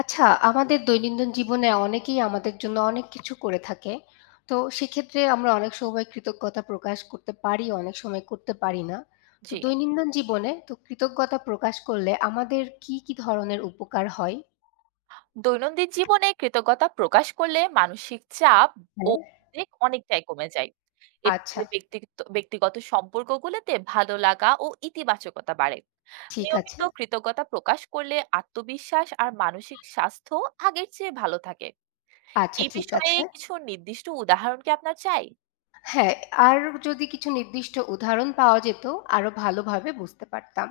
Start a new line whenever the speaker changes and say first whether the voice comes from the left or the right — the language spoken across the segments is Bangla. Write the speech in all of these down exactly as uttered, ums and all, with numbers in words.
left: আচ্ছা, আমাদের দৈনন্দিন জীবনে অনেকেই আমাদের জন্য অনেক কিছু করে থাকে। তো সেক্ষেত্রে আমরা অনেক সময় কৃতজ্ঞতা প্রকাশ করতে পারি, অনেক সময় করতে পারি না। তো
right: জি।
left: দৈনন্দিন জীবনে তো কৃতজ্ঞতা প্রকাশ করলে আমাদের কি, কি ধরনের উপকার হয়?
right: দৈনন্দিন জীবনে কৃতজ্ঞতা প্রকাশ করলে মানসিক চাপ ও
left: হ্যাঁ।
right: উদ্বেগ অনেকটাই কমে যায়। এতে
left: আচ্ছা,
right: করে ব্যক্তিগত ব্যক্তিগত সম্পর্কগুলোতে ভালো লাগা ও ইতিবাচকতা বাড়ে।
left: ঠিক আছে।
right: নিয়মিত কৃতজ্ঞতা প্রকাশ করলে আত্মবিশ্বাস আর মানসিক স্বাস্থ্য আগের চেয়ে ভালো থাকে।
left: আচ্ছা,
right: এই
left: ঠিক
right: বিষয়ে
left: আছে।
right: কিছু নির্দিষ্ট উদাহরণ কি আপনার চাই?
left: হ্যাঁ, আর যদি কিছু নির্দিষ্ট উদাহরণ পাওয়া যেত আরো ভালোভাবে বুঝতে পারতাম।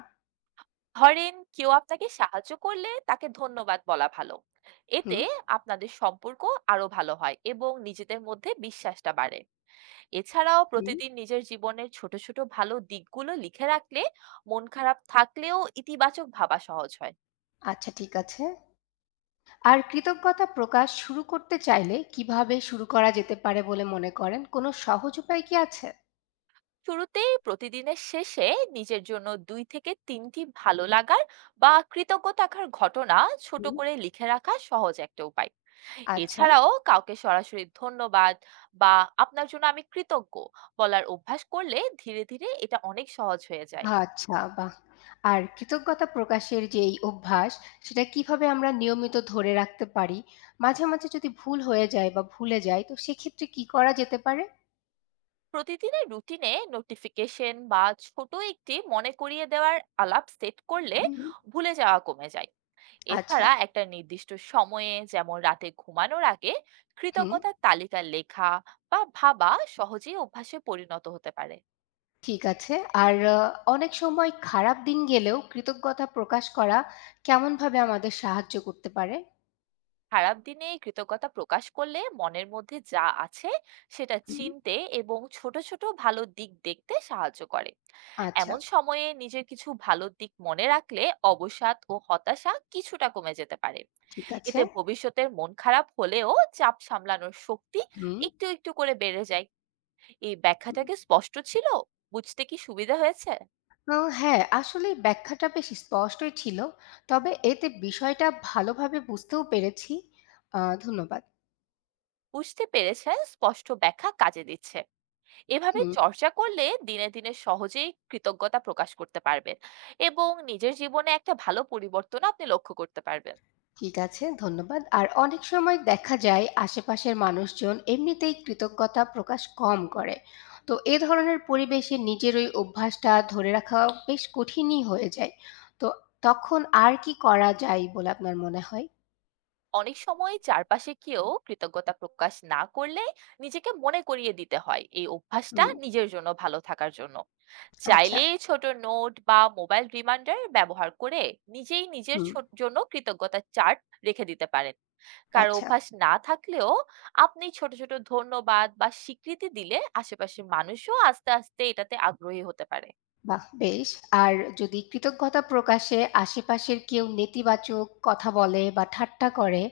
right: ধরেন, কেউ আপনাকে সাহায্য করলে তাকে ধন্যবাদ বলা ভালো।
left: হুম,
right: এতে আপনাদের সম্পর্ক আরো ভালো হয় এবং নিজেদের মধ্যে বিশ্বাসটা বাড়ে। এছাড়াও
left: হুম।
right: প্রতিদিন নিজের জীবনের ছোট ছোট ভালো দিকগুলো লিখে রাখলে মন খারাপ থাকলেও ইতিবাচক ভাবা সহজ হয়।
left: আচ্ছা, ঠিক আছে। আর কৃতজ্ঞতা প্রকাশ শুরু করতে চাইলে কিভাবে শুরু করা যেতে পারে বলে মনে করেন? কোনো সহজ উপায় কি আছে?
right: শুরুতেই প্রতিদিনের শেষে নিজের জন্য দুই থেকে তিনটি ভালো লাগার বা কৃতজ্ঞ থাকার ঘটনা ছোট
left: হুম।
right: করে লিখে রাখা সহজ একটা উপায়।
left: আচ্ছা,
right: এছাড়াও কাউকে সরাসরি ধন্যবাদ বা আপনার জন্য আমি কৃতজ্ঞ বলার অভ্যাস করলে ধীরে ধীরে এটা অনেক সহজ হয়ে যায়।
left: আচ্ছা বাহ! আর কৃতজ্ঞতা প্রকাশের যে এই অভ্যাস, সেটা কিভাবে আমরা নিয়মিত ধরে রাখতে পারি? মাঝে, মাঝে যদি ভুল হয়ে যায় বা ভুলে যাই তো সেক্ষেত্রে কি করা যেতে পারে?
right: প্রতিদিনের রুটিনে নোটিফিকেশন বা ছোট একটি মনে করিয়ে দেওয়ার আলাপ সেট করলে
left: হুম।
right: ভুলে যাওয়া কমে যায়।
left: আচ্ছা,
right: এছাড়া একটা নির্দিষ্ট সময়ে, যেমন রাতে ঘুমানোর আগে,
left: হুম,
right: কৃতজ্ঞতার তালিকা লেখা বা ভাবা সহজেই অভ্যাসে পরিণত হতে পারে।
left: ঠিক আছে। আর আহ, অনেক সময় খারাপ দিন গেলেও কৃতজ্ঞতা প্রকাশ করা কেমনভাবে আমাদের সাহায্য করতে পারে?
right: খারাপ দিনে এই কৃতজ্ঞতা প্রকাশ করলে মনের মধ্যে যা আছে সেটা
left: হুম।
right: চিনতে এবং ছোট ছোট ভালো দিক দেখতে সাহায্য করে।
left: আচ্ছা,
right: এমন সময়ে নিজের কিছু ভালো দিক মনে রাখলে অবসাদ ও হতাশা কিছুটা কমে যেতে পারে।
left: ঠিক আছে।
right: এতে ভবিষ্যতের মন খারাপ হলেও চাপ সামলানোর শক্তি
left: হুম।
right: একটু একটু করে বেড়ে যায়। এই ব্যাখ্যাটাকে স্পষ্ট ছিল, বুঝতে কি সুবিধা হয়েছে?
left: আ হ্যাঁ, আসলে ব্যাখ্যাটা বেশ স্পষ্টই ছিল। তবে এতে বিষয়টা ভালোভাবে বুঝতেও পেরেছি। আ ধন্যবাদ।
right: বুঝতে পেরেছেন, স্পষ্ট ব্যাখ্যা কাজে দিচ্ছে। এভাবে
left: হুম,
right: চর্চা করলে দিনে দিনে সহজেই কৃতজ্ঞতা প্রকাশ করতে পারবেন এবং নিজের জীবনে একটা ভালো পরিবর্তন আপনি লক্ষ্য করতে পারবেন।
left: ঠিক আছে, ধন্যবাদ। আর অনেক সময় দেখা যায় আশেপাশের মানুষজন এমনিতেই কৃতজ্ঞতা প্রকাশ কম করে। তো এ ধরনের পরিবেশে নিজের ওই অভ্যাসটা ধরে রাখা বেশ কঠিনই হয়ে যায়। তো তখন আর কি করা যায় বলে আপনার মনে হয়?
right: অনেক সময় চারপাশে কেউ কৃতজ্ঞতা প্রকাশ না করলে নিজেকে মনে করিয়ে দিতে হয় এই অভ্যাসটা
left: হুম,
right: নিজের জন্য ভালো থাকার জন্য।
left: আচ্ছা,
right: চাইলে ছোট নোট বা মোবাইল রিমাইন্ডার ব্যবহার করে নিজেই নিজের
left: হুম,
right: ছোট জন্য কৃতজ্ঞতা চার্ট রেখে দিতে পারেন। কারো
left: আচ্ছা।
right: অভ্যাস না থাকলেও আপনি ছোট ছোট ধন্যবাদ বা স্বীকৃতি দিলে আশেপাশের মানুষও আস্তে আস্তে এটাতে আগ্রহী হতে পারে।
left: বাহ! বেশ। আর যদি কৃতজ্ঞতা প্রকাশে আশেপাশের কেউ নেতিবাচক কথা বলে বা ঠাট্টা করে,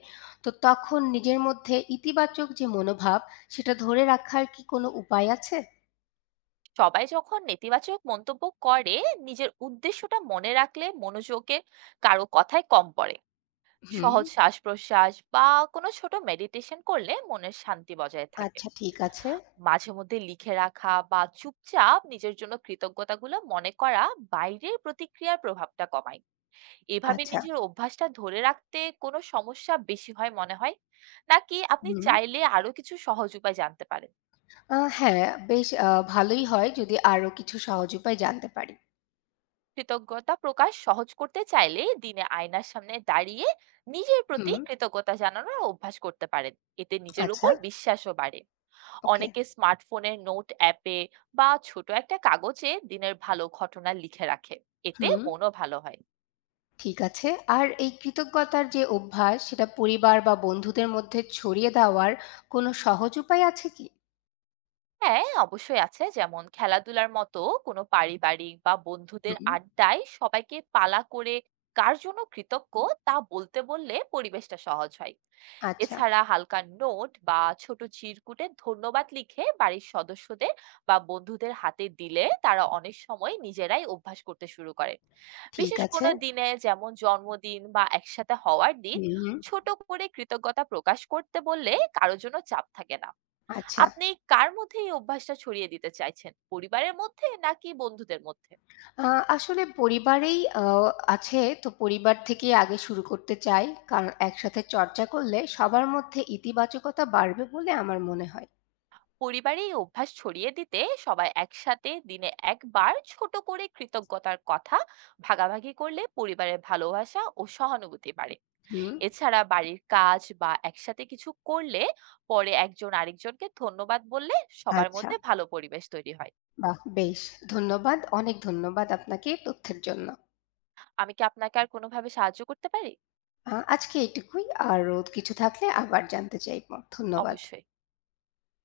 left: তো তখন নিজের মধ্যে ইতিবাচক যে মনোভাব, সেটা ধরে রাখার কি কোনো উপায় আছে?
right: সবাই যখন নেতিবাচক মন্তব্য করে, নিজের উদ্দেশ্যটা মনে রাখলে মনোযোগে কারো কথায় কম পড়ে।
left: হুম,
right: সহজ শ্বাস প্রশ্বাস বা কোনো ছোট মেডিটেশন করলে মনের শান্তি বজায় থাকে।
left: আচ্ছা ঠিক আছে।
right: মাঝে মধ্যে লিখে রাখা বা চুপচাপ নিজের জন্য কৃতজ্ঞতাগুলো মনে করা বাইরের প্রতিক্রিয়ার প্রভাবটা কমায়। এভাবে
left: আচ্ছা,
right: নিজের অভ্যাসটা ধরে রাখতে কোনো সমস্যা বেশি হয় মনে হয়, নাকি আপনি
left: হুম।
right: চাইলে আরো কিছু সহজ উপায় জানতে পারেন?
left: আ হ্যাঁ, বেশ আ ভালোই হয় যদি আরো কিছু সহজ উপায় জানতে পারি।
right: কৃতজ্ঞতা প্রকাশ সহজ করতে চাইলে দিনে আয়নার সামনে দাঁড়িয়ে নিজের প্রতি
left: হুম,
right: কৃতজ্ঞতা জানানোর অভ্যাস করতে পারেন। এতে নিজের
left: আচ্ছা,
right: উপর বিশ্বাসও বাড়ে।
left: ওকে।
right: অনেকে স্মার্টফোনের নোট অ্যাপে বা ছোট একটা কাগজে দিনের ভালো ঘটনা লিখে রাখে, এতে
left: হুম,
right: মনও ভালো হয়।
left: ঠিক আছে। আর এই কৃতজ্ঞতার যে অভ্যাস, সেটা পরিবার বা বন্ধুদের মধ্যে ছড়িয়ে দেওয়ার কোনো সহজ উপায় আছে কি?
right: হ্যাঁ, অবশ্যই আছে। যেমন খেলাধুলার মতো কোনো পারিবারিক বা বন্ধুদের
left: হুম,
right: আড্ডায় সবাইকে পালা করে কার জন্য কৃতজ্ঞ তা বলতে বললে পরিবেশটা সহজ হয়।
left: আচ্ছা।
right: এছাড়া হালকা নোট বা ছোট চিরকুটে ধন্যবাদ লিখে বাড়ির সদস্যদের বা বন্ধুদের হাতে দিলে তারা অনেক সময় নিজেরাই অভ্যাস করতে শুরু করে।
left: ঠিক
right: বিশেষ
left: আছে।
right: কোনো দিনে, যেমন জন্মদিন বা একসাথে হওয়ার দিন,
left: হুম, হুম,
right: ছোট করে কৃতজ্ঞতা প্রকাশ করতে বললে কারো জন্য চাপ থাকে না।
left: আচ্ছা।
right: আপনি কার মধ্যে এই অভ্যাসটা ছড়িয়ে দিতে চাইছেন? পরিবারের মধ্যে নাকি বন্ধুদের মধ্যে?
left: আ আসলে পরিবারেই আ আছে তো পরিবার থেকেই আগে শুরু করতে চাই। কারণ একসাথে চর্চা করলে সবার মধ্যে ইতিবাচকতা বাড়বে বলে আমার মনে হয়।
right: পরিবারে এই অভ্যাস ছড়িয়ে দিতে সবাই একসাথে দিনে এক বার ছোট করে কৃতজ্ঞতার কথা ভাগাভাগি করলে পরিবারের ভালোবাসা ও সহানুভূতি বাড়ে।
left: হুম,
right: এছাড়া বাড়ির কাজ বা একসাথে কিছু করলে পরে একজন আরেকজনকে ধন্যবাদ বললে সবার
left: আচ্ছা।
right: মধ্যে ভালো পরিবেশ তৈরি হয়।
left: বাহ! বেশ। ধন্যবাদ। অনেক ধন্যবাদ আপনাকে তথ্যের জন্য।
right: আমি কি আপনাকে আর কোনোভাবে সাহায্য করতে পারি?
left: আ আজকে এটুকুই। আরো কিছু থাকলে আবার জানতে চাইব। ধন্যবাদ।
right: অবশ্যই।